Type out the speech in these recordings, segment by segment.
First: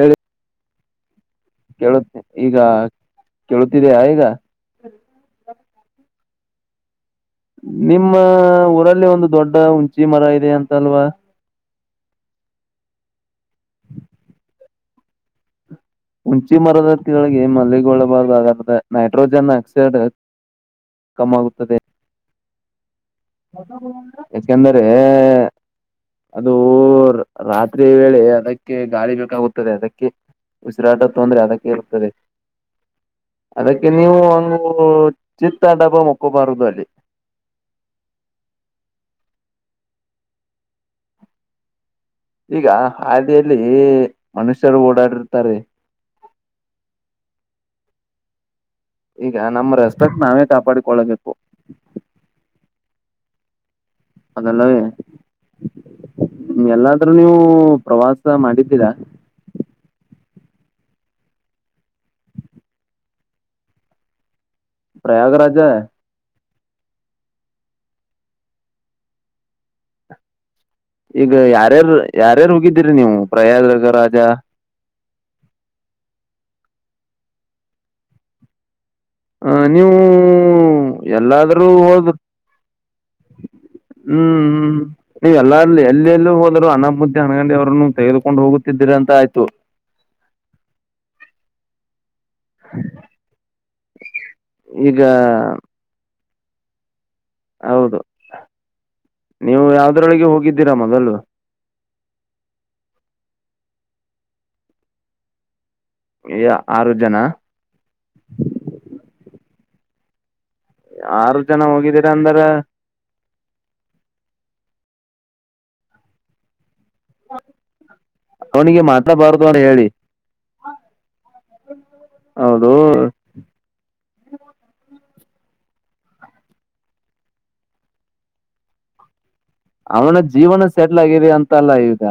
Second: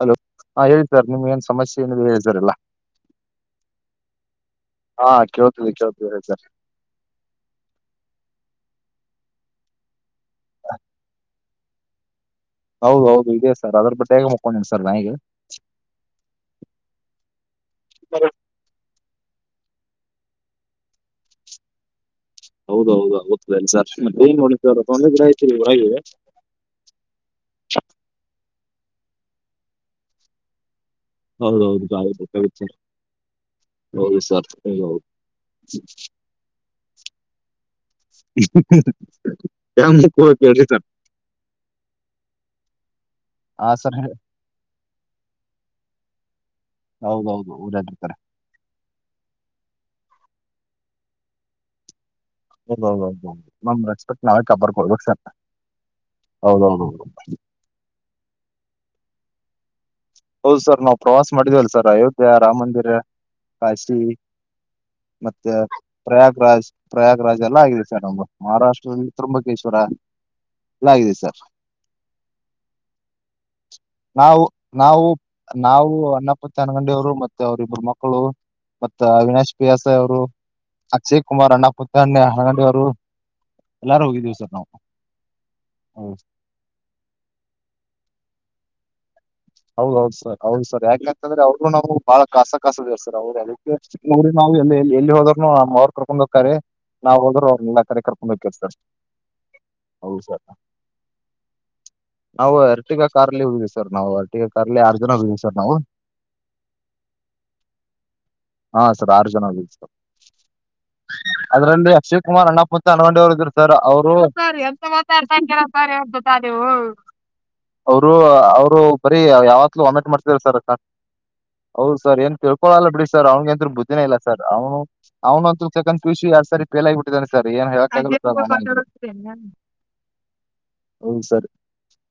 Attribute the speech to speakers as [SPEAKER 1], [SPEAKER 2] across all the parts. [SPEAKER 1] Hello ಹಾ ಹೇಳಿ sir ನಿಮಗೇನ್?
[SPEAKER 2] ಕೇಳುತ್ತೆ ಈಗ ಕೇಳುತ್ತಿದೆಯ ಈಗ.
[SPEAKER 1] ಹಾ ಕೇಳ್ತದೆ ಕೇಳ್ತದೇ ರಿ ಸರ್.
[SPEAKER 2] ನಿಮ್ಮ ಊರಲ್ಲಿ ಒಂದು ದೊಡ್ಡ ಹುಣ್ಸಿ ಮರ ಇದೆ ಅಂತಲ್ವಾ.
[SPEAKER 1] ಹೌದ್ಹೌದು ಇದೆ ಸರ್ ಅದರ್ ಬದ್ದೇಗ ಮಕ್ಕೋಂಡಿನ್ ಸರ್ ನಾನೀಗ.
[SPEAKER 2] ಹುಣ್ಸಿ ಮರದತ್ತ ಕೆಳಿಗೆ ಮಲ್ಲಿಗೊಳ್ಳಬಾರದ್ ನೈಟ್ರೋಜನ್ ಆಕ್ಸೈಡ್ ಕಮ್ಮ್ ಆಗುತ್ತದೆ.
[SPEAKER 1] ಹೌದೌದು ಹೋಗ್ತದೆಲ್ಲ ಸರ್ ಮತ್ತೆ
[SPEAKER 2] ಯಾಕೆಂದರೆ
[SPEAKER 1] [unintelligible] ಗಿಡ ಐತೀರಿ.
[SPEAKER 2] ಅದು ರಾತ್ರಿ ವೇಳೆ ಅದಕ್ಕೆ ಗಾಳಿ ಬೇಕಾಗುತ್ತದೆ ಅದಕ್ಕೆ ಉಸಿರಾಟ. ತೊಂದರೆ
[SPEAKER 1] ಹೌದೌದು
[SPEAKER 2] ಅದಕ್ಕಿರುತ್ತದೆ.
[SPEAKER 1] ಗಾಳಿ ಬೇಕಾಗಿತ್ತು ಸರ್
[SPEAKER 2] ಅದಕ್ಕೆ ನೀವು
[SPEAKER 1] ಹೌದು ಸರ್
[SPEAKER 2] ಒಂದ್
[SPEAKER 1] ಹೌದೌದು
[SPEAKER 2] ಚಿತ್ತಡಬ ಮುಕ್ಕೋಬಾರದು ಅಲ್ಲಿ.
[SPEAKER 1] [unintelligible]
[SPEAKER 2] ಈಗ ಹಾದಿಯಲ್ಲಿ
[SPEAKER 1] ಹಾ ಸರ್
[SPEAKER 2] ಮನುಷ್ಯರು ಓಡಾಡಿರ್ತಾರ್ರೀ.
[SPEAKER 1] ಹೌದೌದು ಊರಗಿರ್ತಾರೆ.
[SPEAKER 2] ಈಗ ನಮ್ಮ ರೆಸ್ಪೆಕ್ಟ್ ನಾವೇ ಕಾಪಾಡಿಕೊಳ್ಳಬೇಕು.
[SPEAKER 1] ಹೌದ್ ಹೌದ್ ಹೌದೌದು ನಮ್ ರೆ
[SPEAKER 2] ಅದೆಲ್ಲವೇ
[SPEAKER 1] ಹೌದೌದೌದು
[SPEAKER 2] ಎಲ್ಲಾದ್ರೂ ನೀವು ಪ್ರವಾಸ. ಸ ಮಾಡಿದ್ದೀರಾ?
[SPEAKER 1] ಹೌದು ಸರ್ ನಾವು ಪ್ರವಾಸ ಮಾಡಿದೇವಲ್ಲ ಸರ್ ಅಯೋಧ್ಯ ರಾಮ ಮಂದಿರ ಕಾಶಿ. ಮತ್ತೆ.
[SPEAKER 2] ಪ್ರಯಾಗರಾಜ
[SPEAKER 1] ಪ್ರಯಾಗ್ರಾಜ್ ಪ್ರಯಾಗ್ರಾಜ್ ಎಲ್ಲಾ ಆಗಿದೆ ಸರ್ ನಮ್ದು ಮಹಾರಾಷ್ಟ್ರದಲ್ಲಿ ತ್ರುಂಬಕೇಶ್ವರ ಆಗಿದೆ
[SPEAKER 2] ಈಗ
[SPEAKER 1] ಸರ್
[SPEAKER 2] ಯಾರ್ಯಾರ್ ಯಾರ್ಯಾರ್ ಹೋಗಿದಿರಿ ನೀವು ಪ್ರಯಾದ್ರಗ ರಾಜ?
[SPEAKER 1] ನಾವು ನಾವು ನಾವು ಅನ್ನಪ್ಪತಿನಗಂಡಿ ಅವ್ರು ಮತ್ತೆ ಅವ್ರ ಇಬ್ಬರು ಮಕ್ಕಳು ಮತ್ತ
[SPEAKER 2] ಆ,
[SPEAKER 1] ಅವಿನಾಶ್ ಪಿಯಾಸ
[SPEAKER 2] ನೀವು
[SPEAKER 1] ಅವರು ಅಕ್ಷಯ್ ಕುಮಾರ್
[SPEAKER 2] ಎಲ್ಲಾದ್ರೂ
[SPEAKER 1] ಅಣ್ಣ
[SPEAKER 2] ಹೋದ್
[SPEAKER 1] ಪುತ್ತಣ್ಣ [unintelligible] ಅವರು ಎಲ್ಲಾರು ಹೋಗಿದೀವಿ
[SPEAKER 2] ಹ್ಮ್
[SPEAKER 1] ಸರ್ ನಾವು
[SPEAKER 2] ಹ್ಮ್ ನೀ ಎಲ್ಲೂ ಎಲ್ಲ
[SPEAKER 1] ಹೌದ
[SPEAKER 2] ಎಲ್ಲೂ ಹೋದರೂ ಅನ ಬ ಹಣಗಂಡಿ ಅವ್ರನ್ನು ತೆಗೆದುಕೊಂಡು ಹೋಗುತ್ತಿದ್ದರ ಅಂತ ಆಯ್ತು.
[SPEAKER 1] ಹೌದೌದ್ ಸರ್ ಹೌದು ಸರ್ ಯಾಕ ಅಂತಂದ್ರೆ ಅವ್ರರ್ಗೂ ನಾವು ಬಹಳ ಖಾಸ ಖಾಸದಿವ್ ಸರ್ ಅವ್ರು ನಾವು ಎ
[SPEAKER 2] ಈಗ
[SPEAKER 1] ಎಲ್ಲಿ ಹೋದ್ರುನು ಕರ್ಕೊಂಡ್ ಹೋಗ್ತಾರೆ ನಾವು ಹೋದ್ರು. ಅವಲ್ಲ
[SPEAKER 2] ಹೌದು
[SPEAKER 1] ಕರೆ ಕರ್ಕೊಂಡ [unintelligible] ಸರ್
[SPEAKER 2] ನೀವು
[SPEAKER 1] ಅ ಹೌದು
[SPEAKER 2] ಯಾವ್ದ್ರೊಳಗೆ
[SPEAKER 1] ಸರ್.
[SPEAKER 2] ಹೋಗಿದ್ದೀರಾ ಮೊದಲು
[SPEAKER 1] ನಾವು ಅರ್ಟಿಗಾ ಕಾರ್ಲ್ಲಿ ಹೋಗಿದ್ವಿ ಸರ್ ನಾವು ಅರ್ಟಿಗ ಕಾರ್ಲ್ಲಿ ಆರು ಜನ ಹೋಗಿದ್ವಿ ಸರ್ ನಾವು.
[SPEAKER 2] ಈ ಆರು ಜನ.
[SPEAKER 1] ಹಾ ಸರ್ ಆರು ಜನ ಹೋಗಿದ್ವಿ ಸರ್
[SPEAKER 2] ಆರು ಜನ
[SPEAKER 1] ಅದರಲ್ಲಿ
[SPEAKER 2] ಹೋಗಿದ್ದೀರಾ
[SPEAKER 1] ಅಕ್ಷಯ್
[SPEAKER 2] ಅಂದ್ರ
[SPEAKER 1] ಕುಮಾರ್ ಅಣ್ಣಪ ತಂಡಿವರು ಇದ್ರು ಅವ್ರು [unintelligible] ಅವ್ರು ಅವ್ರು
[SPEAKER 2] ಅವನಿಗೆ
[SPEAKER 1] ಬರೀ
[SPEAKER 2] ಮಾತಾಡಬಾರ್ದು ಅಂತ
[SPEAKER 1] ಯಾವತ್ತೂ
[SPEAKER 2] ಹೇಳಿ
[SPEAKER 1] ವಾಮಿಟ್ ಮಾಡ್ತಿದ್ವಿ ಸರ್ ಹೌದು ಸರ್ ಏನ್
[SPEAKER 2] ಹೌದು
[SPEAKER 1] ಕೇಳ್ಕೊಳಲ್ಲ ಬಿಡಿ ಸರ್. ಸರ್ ಅವ್ನಿಗೆ ಅಂದ್ರು ಬುದ್ಧಿನೇ ಇಲ್ಲ ಸರ್ ಅವನು ಅವನು ಅಂತ ತಕಂತ ಕಷಿ ಸರಿ ಪೇಲಾಗ್ಬಿಟ್ಟಿದಾನೆ ಸರ್ ಏನ್ ಹೇಳಕ್
[SPEAKER 2] ಅವನಗ್ ಜೀವನದ್ ಸೆಟ್ಲ್
[SPEAKER 1] ಹೌದು
[SPEAKER 2] ಆಗಿರಿ
[SPEAKER 1] ಸರ್
[SPEAKER 2] ಅಂತಲ್ಲ ಈಗ.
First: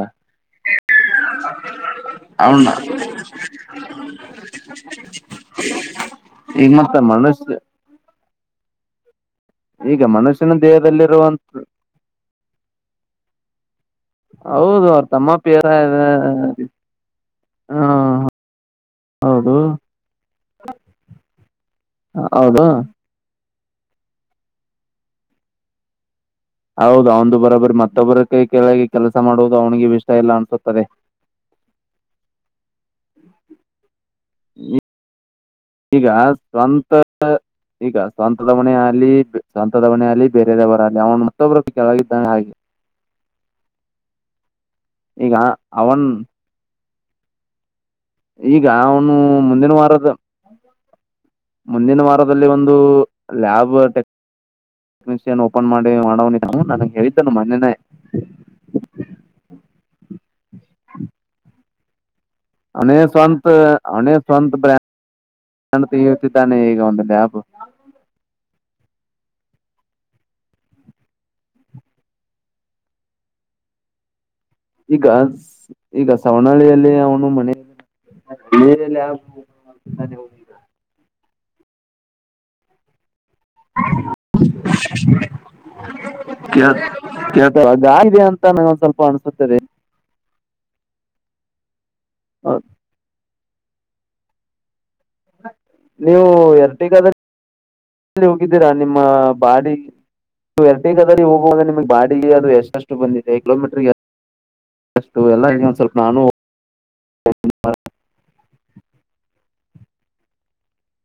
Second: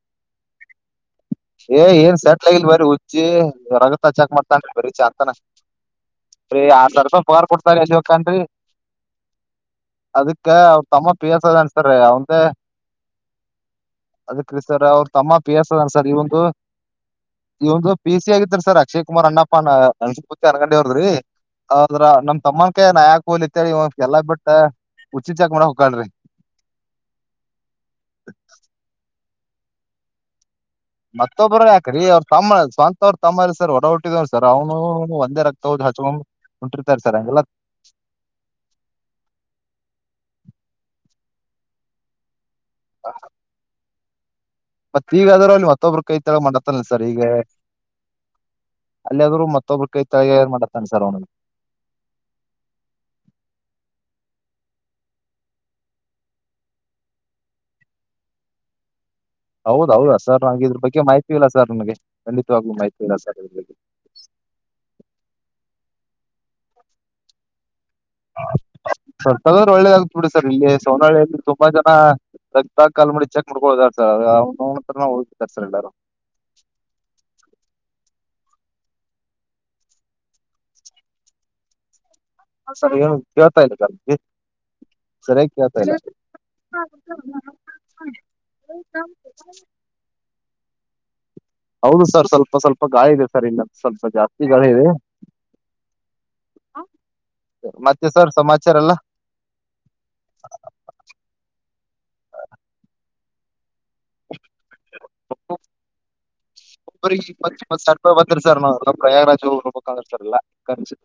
[SPEAKER 1] ಏ ಏನ್ ಸೆಟ್ಲ್ ಆಗಿಲ್
[SPEAKER 2] ಅವನ
[SPEAKER 1] ಬರೀ ಹುಚ್ಚಿ ರಗತ ಚೆಕ್ ಮಾಡ್ತಾ ಬರೀ ಸಂಜೆತಾನ. ರಿ
[SPEAKER 2] ಈಗ
[SPEAKER 1] ಆರ್
[SPEAKER 2] ಮತ್ತ
[SPEAKER 1] ಸಾವಿ ರೂಪಾಯ ಪಗಾರ್
[SPEAKER 2] ಮನುಷ್ಯ
[SPEAKER 1] ಕೊಡ್ತಾರ ರಿ ಎಲ್ಲಿ ಹೋಗ್ತಾನ ರಿ.
[SPEAKER 2] ಈಗ
[SPEAKER 1] ಅದಕ್ಕ
[SPEAKER 2] ಮನುಷ್ಯನ
[SPEAKER 1] ಅವ್ರ ತಮ್ಮ ಪಿ
[SPEAKER 2] ದೇಹದಲ್ಲಿರುವಂತ
[SPEAKER 1] ಎಸ್ ಅದಾನ್ ಸರ್ ಅವಂದ. ಅದಕ್ಕ ರೀ ಸರ್ ಅವ್ರ ತಮ್ಮ ಪಿ ಎಸ್ ಅದಾನ ಸರ್ ಇ ಒಂದು.
[SPEAKER 2] ಹ
[SPEAKER 1] ಇವ್ನು ಪಿ ಸಿ ಆಗಿರಿ ಸರ್ ಅಕ್ಷಯ್ ಕುಮಾರ್ ಅಣಪ್ಪ
[SPEAKER 2] ಹೌದು
[SPEAKER 1] ನನ್ಸಿ ಯಾರಗಣವಿ ಅವ್ರದ್ರಿ. ಆದ್ರ ನಮ
[SPEAKER 2] ಹೌದು
[SPEAKER 1] ತಮ್ಮನ ಕೈಯಾಗ ನಾ ಯಾಕ ಹೋಲಿ ಅಂತ್ಹೇಳಿ ಇವ ಎಲ್ಲಾ ಬಿಟ್ಟ [unintelligible] ಮಾಡಕ್ ಹೋಗ್ತಾನ್ರಿ.
[SPEAKER 2] ಹೌದು ಅವಂದು ಬರೋಬರಿ ಮತ್ತೊಬ್ಬರ ಕೈ ಕೆಳಗೆ ಕೆಲಸ ಮಾಡುವುದು ಅವನಿಗೆ ಇಷ್ಟ ಇಲ್ಲ ಅನಿಸುತ್ತದೆ.
[SPEAKER 1] ಮತ್ತೊಬ್ಬರು ಯಾಕ್ರೀ ಅವ್ರ ತಮ್ಮ ಸ್ವಂತ ಅವ್ರ ತಮ್ಮ ಸರ್ ಒಡಹುಟ್ಟಿ. ಸರ್ ಅವ್ನು ಒಂದೇ ರಕ್ತ ಹ್
[SPEAKER 2] ಈಗ
[SPEAKER 1] ಹಚ್ಕೊಂಡ್
[SPEAKER 2] ಸ್ವಂತ
[SPEAKER 1] ಹೊಂಟಿರ್ತಾರೆ ಸರ್ ಹಗೆಲ್ಲ.
[SPEAKER 2] ಈಗ ಸ್ವಂತದ ಮನೆ ಆಲಿ ಸ್ವಂತದ ಮನೆಲಿ ಬೇರೆಯದೇವರ ಆಲಿ ಅವನು ಮತ್ತೊಬ್ಬರ ಕೆಳಗೆದ್ದಾನೆ ಹಾಗೆ.
[SPEAKER 1] ಹಾ. ಮತ್ತ
[SPEAKER 2] ಈಗ
[SPEAKER 1] ಈಗಾದ್ರರು ಅಲ್ಲಿ ಮತ್ತೊಬ್ರು
[SPEAKER 2] ಅವನ್
[SPEAKER 1] ಕೈ ತೆಲಗ ಮಾಡತ್ತಲ್ಲ ಸರ್ ಈಗ.
[SPEAKER 2] ಈಗ ಅವನು
[SPEAKER 1] ಅಲ್ವೇ ಆದ್ರೂ
[SPEAKER 2] ಮುಂದಿನ
[SPEAKER 1] ಮತ್ತೊಬ್ಬ್ರ
[SPEAKER 2] ವಾರದ
[SPEAKER 1] ಕೈತ ಏ್ ಮಾಡತಾನೆ ಸರ್ ಅವನಿಗೆ.
[SPEAKER 2] ಮುಂದಿನ ವಾರದಲ್ಲಿ ಒಂದು ಲ್ಯಾಬ್ ಟೆಕ್. ಓಪನ್ ಮಾಡಿ ಮಾಡ್ವಾನ್ ಇದ್ನ ಅವನು ನಂಗೆ ಹೇಳಿದ್ದನು ಮೊನೆ.
[SPEAKER 1] ಹೌದ ಹೌದಾ ಸರ್ ನ್ ಇದ್ರ ಬಗ್ಗೆ ಮಾಹಿತಿ ಇಲ್ಲ ಸರ್ ನನ್ಗೆ.
[SPEAKER 2] ಅವನೇ ಸ್ವಂತ ಅವನೇ ಸ್ವಂತ ಬ್ರ್ಯಾಂಡ್ಂಡ ತತಿದ್ದಾನೆ ಈಗ ಒಂದು ಲ್ಯಾಬ್. [unintelligible]
[SPEAKER 1] ಸರ್ ತಗದ್ರ ಒಳ್ಳೇದಾಗಗ್ತ ಬಿಡಿ ಸರ್ ಇಲ್ಲಿ ಸೋನಳಿಯಲ್ಲಿ ತುಂಬಾ ಜನ ರಕ್ತ ಕಲ್ಮಡಿ ಚಕ್. ಮುಡ್ಕೋದರ್ ಅವತ್ರರ [unintelligible] ಇಲ್ಲಾರು.
[SPEAKER 2] ಸವನಳ್ಳಿಯಲ್ಲಿ ಅವನು ಮನ. [unintelligible]
[SPEAKER 1] ಸರ ಏನು ಕೇಳ್ತಾ ಇಲ್ಲ ಕಾಂತೇತಿ ಸರಿಯಾಗಿ ಕೇಳ್ತಾ ಇಲ್ಲ.
[SPEAKER 2] ಕೆಳ್ತ ಗಾಳಿಇದೆ ಅಂತಾನು ಸ್ವಲ್ಪ ಅನ್ಸುತ್ತದೆ.
[SPEAKER 1] ಹೌದು ಸರ್ ಸ್ವಲ್ಪ ಸ್ವಲ್ಪ ಗಾಳಿ ಇದೆ ಸರ್ ಇನ್ನ ಸ್ವಲ್ಪ ಜಾಸ್ತಿ ಗಾಳಿ ಇದೆ.
[SPEAKER 2] ನೀವು ಎರಟಿಗಾದ
[SPEAKER 1] ಮತ್ತೆ ಸರ್
[SPEAKER 2] ಹೋಗಿದ್ದೀರಾ
[SPEAKER 1] ಸಮಾಚಾರ ಎಲ್ಲ
[SPEAKER 2] ನಿಮ್ಮ ಬಾಡಿ. ಎರಡಗದದಲ್ಲಿ ಹೋಗುವಾಗ ನಿಮಗ್ ಬಾಡಿಗೆ ಅದು ಎಷ್ಟು ಬಂದಿದೆ ಕಿಲೋಮೀಟರ್. ಅಷ್ಟು ಎಲ್ಲ ಒಂದ ಸ್ವಲ್ಪ ನಾನು.
[SPEAKER 1] ಇಬ್ರಿ ಇಪ್ಪತ್ ಇಪ್ಪತ್ ಸಾವಿರ ರೂಪಾಯಿ ಬಂತ್ರಿ ಸರ್ ನ ಪ್ರಯಾಗಾಜ್ರುೋಗಬೇಕ್ರರ್ ಸರ್ ಎಲ್ಲಖರ್ಚು.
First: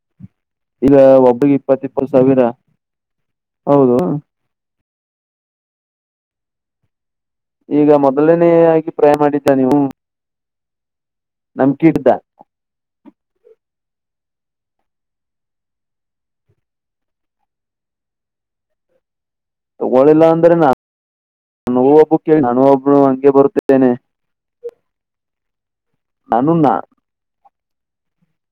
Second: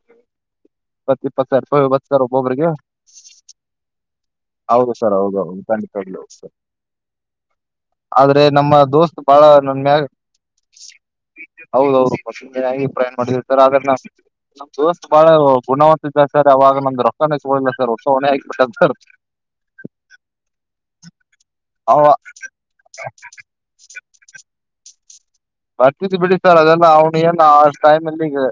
[SPEAKER 2] ಈಗ
[SPEAKER 1] ಪತ್ತ ಇಪ್ಪತ್
[SPEAKER 2] ಒಬ್ರಿಗೆ
[SPEAKER 1] ಸಾವಿರ ರೂಪಾಯಿ ಒಬತ್ತು
[SPEAKER 2] ಇಪ್ಪತ್
[SPEAKER 1] ಸರ್
[SPEAKER 2] ಸಾವಿರ
[SPEAKER 1] ಒಬ್ಬೊಬ್ರಿಗೆ.
[SPEAKER 2] ಹೌದು
[SPEAKER 1] ಹೌದು ಸರ್ ಹೌದು ಖಂಡಿತವಾಗಲು ಹೌದು ಸರ್.
[SPEAKER 2] ಈಗ
[SPEAKER 1] ಆದ್ರೆ
[SPEAKER 2] ಮೊದಲನೇ
[SPEAKER 1] ನಮ್ಮ
[SPEAKER 2] ಆಗಿ ಪ್ರಯ
[SPEAKER 1] ದೋಸ್ತ್ ಬಾಳ
[SPEAKER 2] ಮಾಡಿದ್ದ ನೀವು
[SPEAKER 1] ನನ್ ಮ್ಯಾಗ್.
[SPEAKER 2] ನಮ್ಕಿ ಇಡ್ದ
[SPEAKER 1] ಹೌದೌದು ಪಸಾಗಿ ಪ್ರಯಾಣ ಮಾಡಿದ ಸರ್ ಆದ್ರ ನ. ನಮ್ ದೋವಸ್ತ್ ಬಾಳ ಗುಣವಂತಿದ್ದ ಸರ್ ಅವವಾಗ ನಮ್ದ ರೊಕಿಲ್ಲ ತಗೊಂಡಿಲ್ಲ ಸರ್ ಅಷ್ಟು ಅವನ ಹಾಕ್ಬಿಟ್ಟ ಸರ್.
[SPEAKER 2] ತಗೋಳಿಲ್ಲ ಅಂದ್ರೆ ನಾ [inaudible] ನೋ
[SPEAKER 1] ಅವ
[SPEAKER 2] ಒಬ್ಬ ಕೇಳ ನಾನ ಒಬ್ನು ಹಂಗೆ ಬರುತ್ತ. ಏನೇ.
[SPEAKER 1] ಬರ್ತತಿ ಬಿಡಿ ಸರ್ ಅದೆಲ್ಲ ಅವ್ನು ಏನು. ಟೈಮ ಇಲ್ಲಿಗ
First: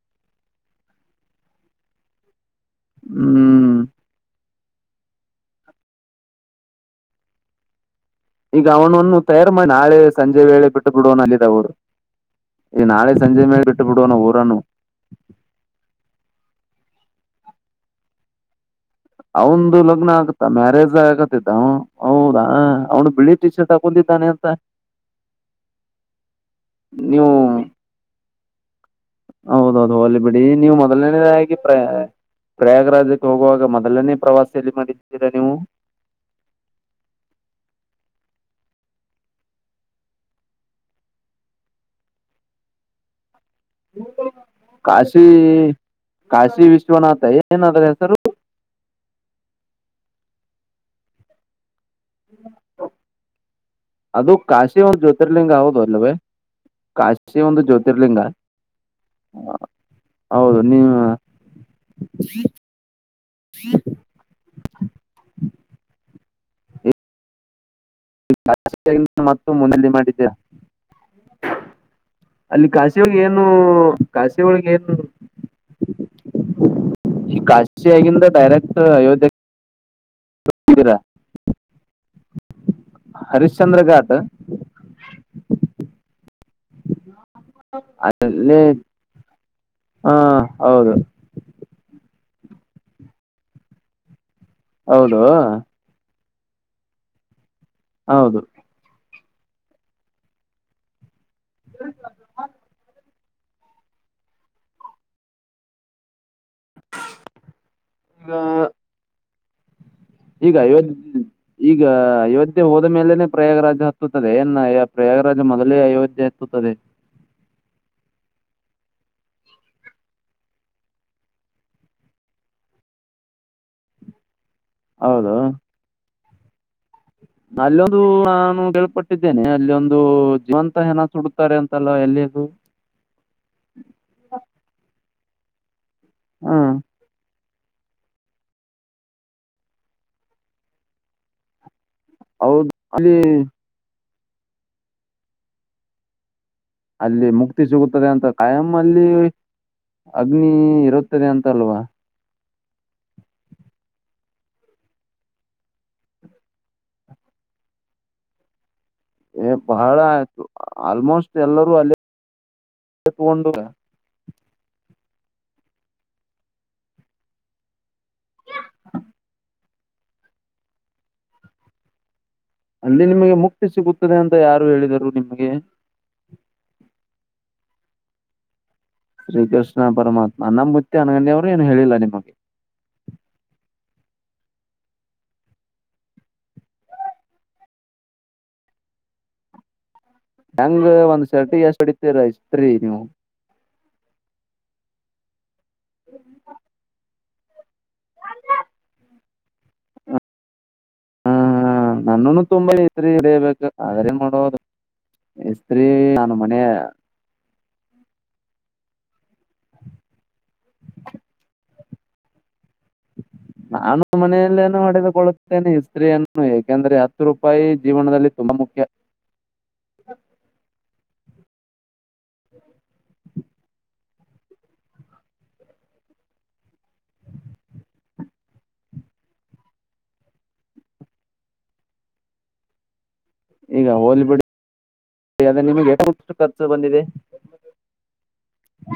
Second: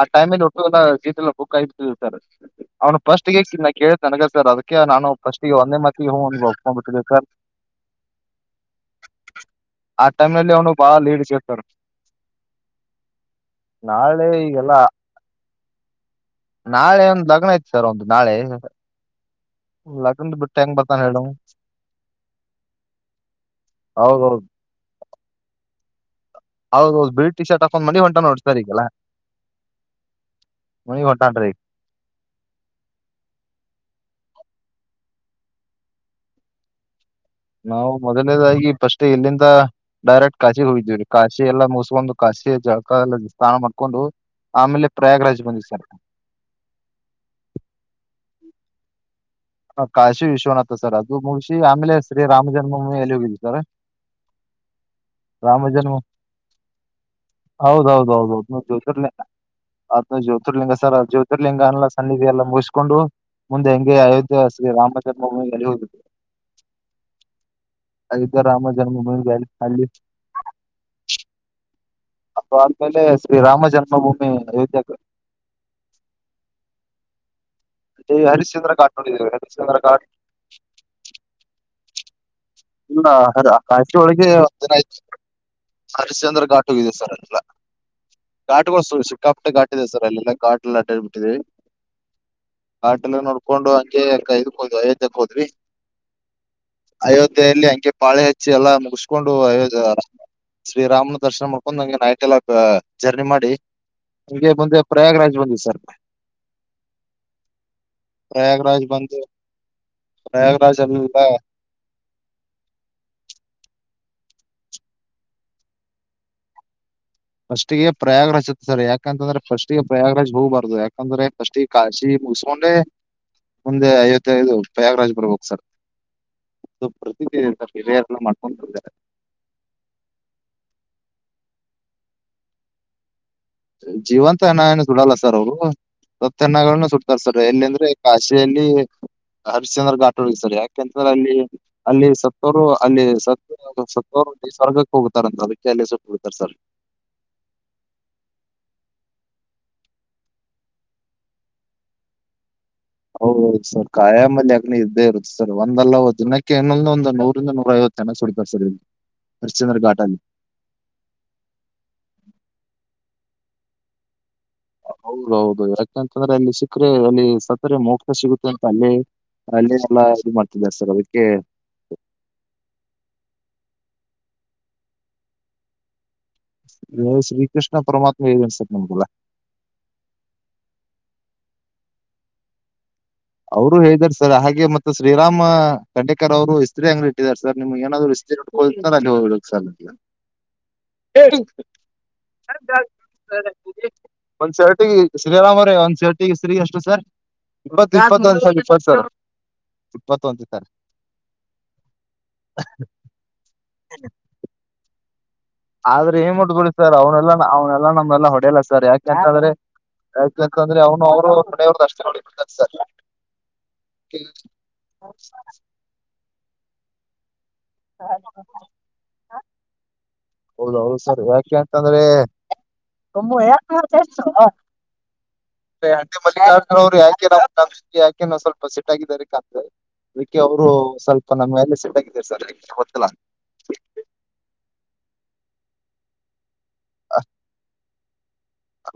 [SPEAKER 1] ಆ ಟೈಮ್ಲ್ಲಿ ಒಟ್ಟು ಎಲ್ಲ ಸೀಟ್ ಎಲ್ಲ ಬುಕ್ ಆಗಿರ್ತವಿ ಸರ್. ಅವ್ನು ಫಸ್ಟ್ ಗೆ
[SPEAKER 2] ಹ್ಮ್
[SPEAKER 1] ಕೇಳಿದ ನನಗ ಸರ್ ಅದಕ್ಕೆ ನಾನು ಫಸ್ಟ್ ಒಂದೇ ಮಾತಿಗೆ ಹೂ ಅಂತ ಒಪ್ಕೊಂಡ್ ಬಿಟ್ಟಿದ್ದೆ ಸರ್.
[SPEAKER 2] ಈಗ ಅವನನ್ನು ತಯಾರು ಮಾಡಿ ನಾಳೆ
[SPEAKER 1] ಆ ಟೈಮ್
[SPEAKER 2] ಸಂಜೆ
[SPEAKER 1] ನಲ್ಲಿ
[SPEAKER 2] ವೇಳೆ
[SPEAKER 1] ಅವನು
[SPEAKER 2] ಬಿಟ್ಟು
[SPEAKER 1] ಬಾಳ
[SPEAKER 2] ಬಿಡೋವಣ.
[SPEAKER 1] ಲೀಡ್ ಇದ್ದ
[SPEAKER 2] ಇಲ್ಲಿದ
[SPEAKER 1] ಸರ್
[SPEAKER 2] ಊರು ಈ ನಾಳೆ ಸಂಜೆ ಮೇಲೆ ಬಿಟ್ಟು ಬಿಟ್ಟುಬಿಡೋಣ
[SPEAKER 1] ನಾಳೆ
[SPEAKER 2] ಊರನ್ನು.
[SPEAKER 1] ಈಗೆಲ್ಲಾ ನಾಳೆ ಒಂದು ಲಗ್ನ ಐತ್ ಸರ್ ಒಂದು ನಾಳೆ.
[SPEAKER 2] ಅವಂದು ಲಗ್ನ
[SPEAKER 1] ಲಗ್ನದ್
[SPEAKER 2] ಆಗತ್ತ
[SPEAKER 1] ಬಿಟ್ಟು ಹೆಂಗ್
[SPEAKER 2] ಮ್ಯಾರೇಜ್
[SPEAKER 1] ಬರ್ತಾನ ಹೇಳು
[SPEAKER 2] ಆಗತಿದ್ದ ಹೌದಾ ಅವ್ನು ಬಿಳಿ ಟಿ ಶರ್ಟ್ ಹಾಕೊಂಡಿದ್ದಾನೆ
[SPEAKER 1] ಹೌದೌದು
[SPEAKER 2] ಅಂತ. [inaudible]
[SPEAKER 1] ಹೌದೌ ಬಿಳಿ
[SPEAKER 2] ನೀವು
[SPEAKER 1] ಟಿ ಶರ್ಟ್ ಹಾಕೊಂಡ ಮನಿಗ್ ಹೊಂಟ ನೋಡ್ರೆ ಈಗಲ್ಲ.
[SPEAKER 2] ಹೌದೌದು ಹೋಗ್ಲಿ ಬಿಡಿ ನೀವು
[SPEAKER 1] ಮನಿಗ್ ಹೊಂಟಾನ್ರಿ
[SPEAKER 2] ಮೊದಲನೇದಾಗಿ ಪ್ರ. ಪ್ರಯಾಗರಾಜಕ್ಕೆ ಹೋಗುವಾಗ ಮೊದಲನೇ ಪ್ರವಾಸಲ್ಲಿ ಮಾಡಿದ್ದೀರಾ ನೀವು
[SPEAKER 1] ನಾವು ಮೊದಲನೇದಾಗಿ ಫಸ್ಟ್ ಎಲ್ಲಿಂದ ಡೈರೆಕ್ಟ್ ಕಾಶಿಗೆ ಹೋಗಿದೀವಿರಿ ಕಾಶಿ ಎಲ್ಲ ಮುಸ್ಕೊಂದು ಕಾಶಿ ಜಳಕ ಎ ಸ್ನಾನಮ ಹಾಕೊಂಡು ಆಮೇಲೆ
[SPEAKER 2] ಕಾಶಿ
[SPEAKER 1] ಪ್ರಯಾಗರಾಜ್ ಬಂದಿದೆ ಸರ್
[SPEAKER 2] ಕಾಶಿ ವಿಶ್ವನಾಥ ಏನಾದ್ರ ಹೆಸರು
[SPEAKER 1] ಹ ಕಾಶಿ ವಿಶ್ವನಾಥ್ ಸರ್ ಅದು ಮುಗಶಿ ಆಮೇಲೆ ಶ್ರೀ ರಾಮ ಜನ್ಮಮಿ ಎಲ್ಲಿ ಹೋಗಿದ ಸರ
[SPEAKER 2] ಅದು ಕಾಶಿ ಒಂದು ಜ್ಯೋತಿರ್ಲಿಂಗ
[SPEAKER 1] ರಾಮ
[SPEAKER 2] ಹೌದು
[SPEAKER 1] ಜನ್ಮ
[SPEAKER 2] ಅಲ್ವೇ ಕಾಶಿ ಒಂದು
[SPEAKER 1] ಹೌದೌದ
[SPEAKER 2] ಜ್ಯೋತಿರ್ಲಿಂಗ
[SPEAKER 1] ಹೌದೌದು ಜಸರ್ಲ ಅದು
[SPEAKER 2] ಹೌದು
[SPEAKER 1] ಜ್ಯೋತಿರ್ಲಿಂಗ
[SPEAKER 2] ನೀವು
[SPEAKER 1] ಸರ್ ಜ್ಯೋತಿರ್ಲಿಂಗ ಅಲ್ಲ ಸನ್ನಿಧ ಎಲ್ಲ ಮು ಕಕೊಂಡು ಮುಂದೆ ಹೆಂಗೆ ಅಯೋಧ್ಯ ಶೀ ರಾಮ ಜನ್ಮಭೂಮಿ ಎಲಿ ಹೋಗಿದೆ ಅಯೋಧ್ಯ ರಾಮ ಜನ್ಮಭೂಮಿಗೆ ಅಲ್ಲಿ
[SPEAKER 2] ಮತ್ತ
[SPEAKER 1] ಅಲ್ಲಿ
[SPEAKER 2] ಮನೆಯಲ್ಲಿ ಮಾಡಿದ್ದ್ಯಾ ಅಲ್ಲಿ ಕಾಶಿ
[SPEAKER 1] ಅದಾದ್ಮೇಲೆ
[SPEAKER 2] ಒಳಿಗೆ
[SPEAKER 1] ಶ್ರೀ
[SPEAKER 2] ಏನು
[SPEAKER 1] ರಾಮ ಜನ್ಮಭೂಮಿ
[SPEAKER 2] ಕಾಶಿ ಒಳಗೆ
[SPEAKER 1] ಅಯೋಧ್ಯೆ
[SPEAKER 2] ಏನು ಈ ಕಾಶಿಯಾಗಿಂದ
[SPEAKER 1] ಹರಿಶ್ಚಂದ್ರ
[SPEAKER 2] ಡೈರೆಕ್ಟ್
[SPEAKER 1] ಘಾಟ್ ನೋಡಿದ್ದೇವೆ ಹರಿಶ್ಚಂದ್ರ ಘಾಟ್
[SPEAKER 2] ಅಯೋಧ್ಯೀರಾ
[SPEAKER 1] ಇಲ್ಲ ಅದ
[SPEAKER 2] ಹರಿಶ್ಚಂದ್ರ
[SPEAKER 1] ಆಕಾಶಿ
[SPEAKER 2] ಘಾಟ್
[SPEAKER 1] ಒಳಿಗೆ ಒಂದಿನ ಆಯ್ತು ಹರಶ್ ಚಂದ್ರ ಘಾಟ್ [unintelligible] ಇದೆ ಸರ್
[SPEAKER 2] ಅಲ್ಲಿ ಹಾ
[SPEAKER 1] ಅಲ್ಲೆಲ್ಲಘಾಟ್ಲ್ಲಿ ಆಟ
[SPEAKER 2] ಹೌದು
[SPEAKER 1] ಹಬಿಟ್ಟಿದವಿ ನೋಡ್ಕೊಂಡು ಹಂಗೆಾದು ಹೋದು ಅಯೋಧ್ಯೆ
[SPEAKER 2] ಹೌದು
[SPEAKER 1] ಹೋದ್ವಿ ಅಯೋಧ್ಯೆಯಲ್ಲಿ ಹಂಗೆ
[SPEAKER 2] ಹೌದು
[SPEAKER 1] ಬಾಳೆಹಚ್ಚಿ ಎಲ್ಲ ಮುಗ ಕಕೊಂಡು ಅಯೋ ಶ್ರೀರಾಮ್ನ ದರ್ಶನ ಮಾಡ್ಕೊಂಡ್ ನಂಗೆ ನೈಟ್ ಎಲ್ಲ ಜರ್ನಿ ಮಾಡಿ ಹಗೆ ಮುಂದೆ ಪ್ರಯಾಗರಾಜ್ ಬಂದಿದೆ ಸರ್ ಪ್ರಯಾಗರಾಜ ಬನ್ತ
[SPEAKER 2] ಈಗ ಇವತ್ತು ಈಗ ಅಯೋಧ್ಯೆ ಹೋದ ಮೇಲೆನೆ ಪ್ರಯಾಗರಾಜ ಹತ್ತುತ್ತದೆ ನ್ ಪ್ರಯಾಗರಾಜ ಮೊದಲೇ ಅಯೋಧ್ಯೆ ಎತ್ತುತ್ತದೆ
[SPEAKER 1] ಫಸ್ಟ್ ಪ್ರಯಾಗರಾಜ್ತ್ ಸರ್ ಯಾಕಂತಂದ್ರೆ ಫಸ್ಟ್ ಪ್ರಯಾಗರಾಜ್ ಹೋಗಬಾರು ಯಾಕಂದ್ರೆಫಸ್ಗೆ ಕಾಶಿ ಮುಗಿಸಕೊಂಡ್ರೆ ಮುಂದೆ ಐವತ್ತೈದು ಪ್ರಯಾಗರಾಜ್ಪುರ
[SPEAKER 2] ಹೌದು
[SPEAKER 1] ಹೋಗ್ಸರ್ ಪ್ರತಿಕ್ರಿಯೆ
[SPEAKER 2] ಅಲ್ಲಿಂದು ನಾನು ಗೆಲ್ಪಟ್ಟ ದ್ದೇನೆ ಅಲ್ಲಿ ಒಂದು ಜೀವಂತ ಹೆನ ಸುಡುತ್ತಾರೆ ಅಂತಲ್ಲ ಎಲ್ಲಿೂ
[SPEAKER 1] ಜೀವಂತ ಅನ್ನನ ಸುಡಲ್ಲ ಸರ್ ಅವರು
[SPEAKER 2] ಹ್ಮ್
[SPEAKER 1] ಸತ್ತಣನ್ನ ಸುಡ್ತಾರೆ ಸರ್ ಎಲ್ಲಿಂದ್ರೆ ಕಾಶಲ್ಲಿ ಹರಿಶ್ಚಂದ್ರ ಘಾಟ್ರು ಇದ್ದಾರೆ ಯಾಕೆಂತಂದ್ರೆ ಅಲ್ಲಿ ಅಲ್ಲಿ ಸ್ವ ಸತ್ತವರು ಅಲ್ಲಿ ಸ ಸತ್ತವರುಲ್ಲಿ ಸ್ವರ್ಗಕ್ಕೆ ಹೋಗತಾರ ಅಂತ ಅದಕ್ಕೆ ಅಲ ಹೋಗತಾರೆ ಸರ್
[SPEAKER 2] ಅಲ್ಲಿ ಮುಕ್ತಿ ಸಿಗುತ್ತದೆ ಅಂತ ಕಾಯಂ ಅಲ್ಲಿ ಅಗ್ನಿ ಇರುತ್ತದೆ ಅಂತ ಅಲ್ವಾ
[SPEAKER 1] ಹೌದೌದು ಸರ್ ಕಾಯ ಮಲ್ಲಿ ಯಗ್ನ ಇದ್ದೇ ಇರುತ್ತೆ ಸರ್ ಒಂದಲ್ಲ ದಿನಕ್ಕೆ ಇನ್ನೊಂದ ಒಂದು ನೂರಿಂದ ನೂರ ಐವತ್ತು ಚನ್ನ ಸಿಪ ಸರ್
[SPEAKER 2] ಏ
[SPEAKER 1] ಹರಿಶ್ಚಂದ್ರ
[SPEAKER 2] ಬಹಳ
[SPEAKER 1] ಘಾಟಲ್ಲಿ
[SPEAKER 2] ಆಯ್ತು ಆಲ್ಮೋಸ್ಟ್ ಎಲ್ಲರೂ ಅಲ್ಲಿ ತಗೊಂಡು
[SPEAKER 1] ಹೌದೌದು ಯಾಕೆಂತಂದ್ರೆ ಅಲ್ಲಿ ಸಿಕ್ಕರೆ ಅಲ್ಲಿ ಸತ್ತರೆ ಮೋಕ್ಷ ಸಿಗುತ್ತೆ ಅಂತ ಅಲ್ಲಿ ಅಲ್ಲಿ ಎಲ್ಲ ಇದು ಮಾಡ್ತಿದಿದ್ದಾರೆ ಸರ್ ಅದಕ್ಕೆ
[SPEAKER 2] ಅಲ್ಲಿ ನಿಮಗೆ ಮುಕ್ತಿ ಸಿಗುತ್ತದೆ ಅಂತ ಯಾರು ಹೇಳಿದರು ನಿಮಗೆ
[SPEAKER 1] ಇ ಶ್ರೀಕೃಷ್ಣ ಪರಮಾತ್ಮ ಏ ಅನ್ಸಕ್ ನಮ್ಗೆಲ್ಲ
[SPEAKER 2] ಶ್ರೀಕೃಷ್ಣ ಪರಮಾತ್ಮ ನಮ್ಮ ಮುತ್ತಿ ಅನಗಂಡಿಯವರು ಏನು ಹೇಳಿಲ್ಲ ನಿಮಗೆ
[SPEAKER 1] ಅವ್ರು ಹೇಳಾರೆ ಸರ್ ಹಾಗೆ ಮತ್ತ ಶ್ರೀರಾಮ ಕಂಡೇಕರ್ ಅವರು ಇಸ್ತ್ರಿ ಅಂಗ್ರು ಇಟ್ಟಿದ್ದಾರೆ ಸರ್ ನಿಮ್ಗೆ ಏನಾದ್ರು ಅ
[SPEAKER 2] ಹೆಂಗ ಒಂದ್ ಶರ್ಟಿ ಎಷ್ಟ ಹೊಡತಿರತ್ರಿ ನೀವು
[SPEAKER 1] ಒಂದ್ ಸರ್ಟಿ ಶ್ರೀರಾಮ್ ರೇ ಒಂದ್ ಸೆರ್ಟಿಗೆ ಸಿಗ ಅಷ್ಟು ಸರ್ ಇ ಇಪ್ಪತ್ತೊಂದ ಸರಿ ಇಪ್ಪತ್ತು ಸ ಇಪ್ಪತ್ತೊಂದು ಸರ
[SPEAKER 2] ಹಾ ನನ್ನನು ತುಂಬಾ ಇದರಿ ಹಿಡಿಯಬೇಕು ಆದ್ರೆ ನೋಡೋದು
[SPEAKER 1] ಆದ್ರೆ ಏನ್ ಮುಟ್ಬಿಡಿ ಸರ್ ಅವ್ನೆಲ್ಲಾ ಅವ್ನೆಲ್ಲಾ ನಮ್ಮಲ್ಲ ಹೊಡೆಯಲ್ಲ ಸರ್ ಯಾಕೆಂತಂದ್ರೆ ಯಾಕಾಕಂದ್ರೆ ಅವ್ನು ಅವರು ಹೊಡೆಯವ್ರರು ಅಷ್ಟ ನಡಿ ಬಿಡ್ತಾರೆ ಸರ್
[SPEAKER 2] ನಾನು ಮನೆಯಲ್ಲೇನ ಹೊಡೆದುಕೊಳ್ಳುತ್ತೇನೆ ಇಸ್ತ್ರಯನ್ನು ಯಾಕೆಂದ್ರೆ ಹತ್ತು ರೂಪಾಯಿ ಜೀವನದಲ್ಲಿ ತುಂಬಾ ಮುಖ್ಯ
[SPEAKER 1] ಹೌದ ಹೌದು ಸರ್ ಯಾಕೆಂತಂದ್ರೆ
[SPEAKER 2] [inaudible]
[SPEAKER 1] ತ ಎಷ್ಟ ಅ ಮಲ್ಲಿಕಾರ್ಜುನ ಅವರು ಯಾಕೆ ಯಾಕೆನ ಸ್ವಲ್ಪ ಸಿಟ್ಟಾಗಿದ್ದಾರೆ ಕಾಣತದೆ ಅದಕ್ಕೆ ಅವರು ಸ್ವಲ್ಪ ನಮ ಎಲ್ಲ ಸಿಟ್ ಆಗ ಸ ಗೊತ್ತ
[SPEAKER 2] ಈಗ ಹೋಲಿ ಬಿಡಿ ಅ್ರ ನಿಮಗೆಷ್ಟ ಖರ್ಚು ಬಂದಿದೆ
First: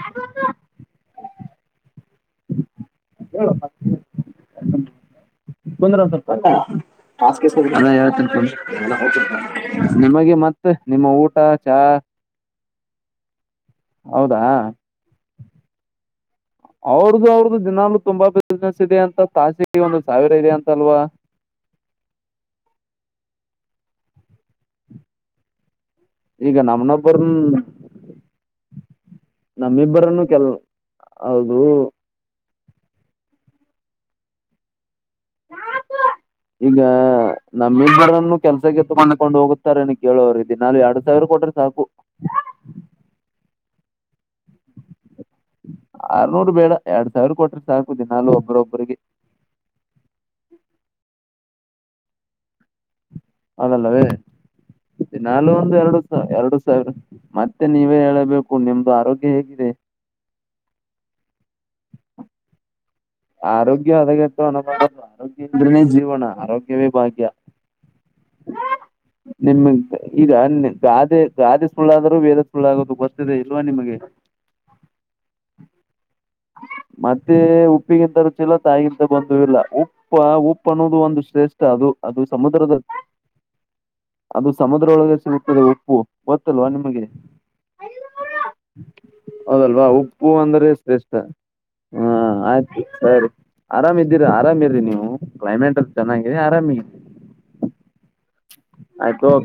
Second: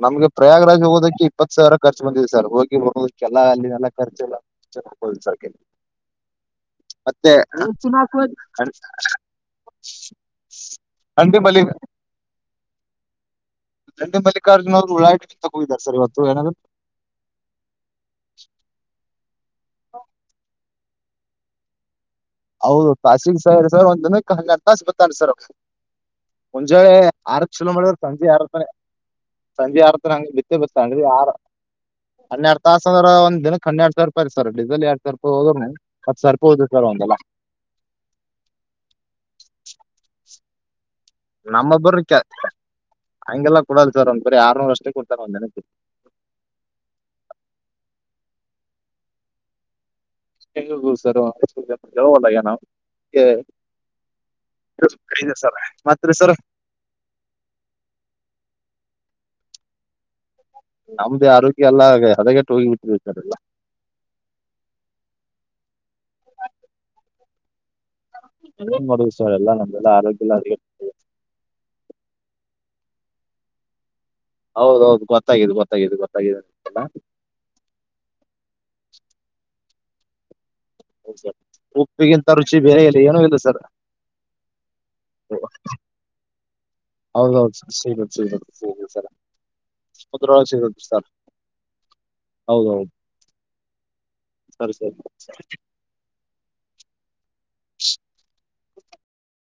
[SPEAKER 1] ನಮ್ಗೆ ಪ್ರಯಾಗರಾಜ್ ಓದಕ್ಕೆ ಇಪ್ಪತ್ತು ಸಾವಿರ ಖರ್ ಬಂದಿದೆ ಸರ್ ಹೋಗಿ ಎಲ್ಲ ಅಲ್ಲಿ ನಲ್ಲ ಖರ್ಚೆಲ್ಲಸ ಮತ್ತೆ
[SPEAKER 2] ಅದ ಹೇಳ್ತೀನಿ ಕುಂದ್ರು. ನಿಮಗೆ ಮತ್ತೆ ನಿಮ್ಮ ಊಟ
[SPEAKER 1] ಹಂಡಿ ಮಲ್ಲಿ
[SPEAKER 2] ಚಾ
[SPEAKER 1] ತಂಡೆ
[SPEAKER 2] ಹೌದಾ
[SPEAKER 1] ಮಲ್ಲಿಕಾರ್ಜುನ ಅವರುಳಾಟ ತಗ ಹೋಗಿದ್ದಾರೆ ಸರ್ ಇವತ್ತು ನಾದರು
[SPEAKER 2] ಅವ್ರದ್ದು ಅವ್ರ್ದು ದಿನಾೂ ತುಂಬಾ ಬಿಸ್ನೆಸ್ ಇದೆ ಅಂತ ತಾಸಿಗೆ ಒಂದು ಸಾವಿರ ಇದೆ ಅಂತಲ್ವಾ
[SPEAKER 1] ಹೌದು ತಾಾಸಿಗೆ ಸರಿ ಸರ್ ಒಂದ ದಿನಕ್ಕೆ ಹನ್ನೆರಡು ತಾಸು ಬತ್ತತಾನ ಸರ್
[SPEAKER 2] ಈಗ
[SPEAKER 1] ಮುಂಜಾಗೆ
[SPEAKER 2] ನಮ್ನೊಬ್ಬರ
[SPEAKER 1] ಆರ ಚಲೋ ಮಾಡಿದ್ರ ಸಂಜೆ ಆರ ಸಂಜೆ ಆರ ಹತ್ತ
[SPEAKER 2] ನಮ್ಮಿಬ್ಬರನ್ನು
[SPEAKER 1] ನಂಗೆ
[SPEAKER 2] ಕೆಲ್
[SPEAKER 1] ಬಿತ್ತೇ ಬಸ್ತಿ ಆರ
[SPEAKER 2] ಹೌದು
[SPEAKER 1] ಹನ್ನೆರಡು ತಾಸ ಅ್ರದ ದಿನ ಕಣ್ಣ ಎಡ್ ಸರ್ಪರಿ ಸರ್ ಡೀಲ್ ಎರ ಸರ್ಪ ಹೋದ್ನು ಮತ್ ಸರ್ಪ ಹೋದ್ ಸರ್ ಒಂದಲ್ಲ
[SPEAKER 2] ನಮ್ಮಲ್ರನ್ನು ಕೆಲ್ಸ ತಕೊಂಡಕೊಂಡು ಹೋಗುತ್ತಾರೆ ಕೇಳೋವರು ಇದಿನ ಯ
[SPEAKER 1] ನಮ್ಮಬ್ಬರ ಹಂಗೆಲ್ಲ ಕೊಡಲ್ ಸರ್ ಒಂದ್ ಬರ ಆರ್ನೂರು ಅಷ್ಟೇ ಕೊಡ್ತಾರೆ ಒಂದ್ ನೆಪ
[SPEAKER 2] ಆರ್ನೂರ್ ಬೇಡ ಎರಡ್ ಸಾವಿರ ಕೊಟ್ರ ಸಾಕು ದಿನಾಾಲು ಒಬ್ಬ್ರೊಬ್ಬ್ರರಿಗೆ
[SPEAKER 1] ಹ ಸರ್ ಯಾವಲ್ಲ ಯ ನಾವು
[SPEAKER 2] ಅದಲ್ಲವೇ
[SPEAKER 1] ಇದೆ
[SPEAKER 2] ನಾಲು
[SPEAKER 1] ಸರ್
[SPEAKER 2] ಒಂದು ಎರಡು
[SPEAKER 1] ಮತ್ರಿ ಸರ್
[SPEAKER 2] ಎರಡು ಸ ಮತ್ತೆ ನೀವೇ ಹೇಳಬೇಕು ನಿಮ್ದು ಆರೋಗ್ಯ ಹೇಗಿದೆ
[SPEAKER 1] ನಮ್ದೇ ಆರೋಗ್ಯ ಎಲ್ಲ ಹದಗೆಟ್ಟ ಹೋಗಿ ಬಿಟ್ಟಾರೆಲ್ಲ
[SPEAKER 2] ಆರೋಗ್ಯ ಹದಗೆಟ್ಟು ಅನಭ ಆರೋಗ್ಯಂದ್ರನೇ ಜೀವನ ಆರೋಗ್ಯವೇ ಭಾಗ್ಯ
[SPEAKER 1] ಏನ್ ಮಾಡುದು ಸರ್ ಎಲ್ಲ
[SPEAKER 2] ನಿಮಗ್
[SPEAKER 1] ನಮ್ದಲ್ಲ ಆರೋಗ್ಯ ಎಲ್ಲ
[SPEAKER 2] ಈಗ ನಿ- ಗಾದೆ ಗಾದೆ ಸುಳ್ಳಾದರೂ ವೇದ ಸುಳ್ಳುಾಗೋದು ಬರ್ತಿದೆ ಇಲ್ವಾ ನಿಮಗೆ
[SPEAKER 1] ಹೌದೌದು ಗೊತ್ತು ಗೊತ್ತಿದ್ದು ಗೊತ್ತಾಗಿದೆಲ್ಲ
[SPEAKER 2] ಮತ್ತೆ ಉಪ್ಪಿಗಿಂತ ರುಚಿಲ್ಲ ತಾಯಿಗಿಂತ ಬಂದು ಇಲ್ಲ ಉಪ್ಪ ಉಪ್ಪ ಅನ್ನುದು
[SPEAKER 1] ಹೌದು
[SPEAKER 2] ಒಂದು
[SPEAKER 1] ಸರ್
[SPEAKER 2] ಶ್ರೇಷ್ಠ ಅದು ಅದು
[SPEAKER 1] ಉಪ್ಪಿಗಿಂತ ರುಚಿ
[SPEAKER 2] ಸಮುದ್ರದ
[SPEAKER 1] ಬೇರೆ ಇಲ್ಲ ಏನೂ ಇಲ್ಲ ಸರ್
[SPEAKER 2] ಅದು ಸಮುದ್ರ ಒಳಗೆ ಸಿಗುತ್ತದೆ ಉಪ್ಪು ಗೊತ್ತಲ್ವಾ ನಿಮಗೆ
[SPEAKER 1] ಹೌದೌದು ಸರ್ ಸಿಗುತ್ತ ಸಿಗ ಸಿಗ ಸರ್
[SPEAKER 2] ಹೌದಲ್ವಾ ಉಪ್ಪು
[SPEAKER 1] ಉದ
[SPEAKER 2] ಅಂದ್ರೆ
[SPEAKER 1] ಸಿಗ ಸರ್
[SPEAKER 2] ಶ್ರೇಷ್ಠ ಹಾ ಆಯ್ತು
[SPEAKER 1] ಹೌದೌದು
[SPEAKER 2] ಸರಿ ಆರಾಮ್ ಇದ್ದೀರಿ
[SPEAKER 1] ಸರಿ
[SPEAKER 2] ಆರಾಮಿ್ರಿ
[SPEAKER 1] ಸರಿ
[SPEAKER 2] ನೀವು ಕ್ ಚೆನ್ನಾಗಿದೆ ಆರಾಮಿ
[SPEAKER 1] ಶ್
[SPEAKER 2] ಆಯ್ತು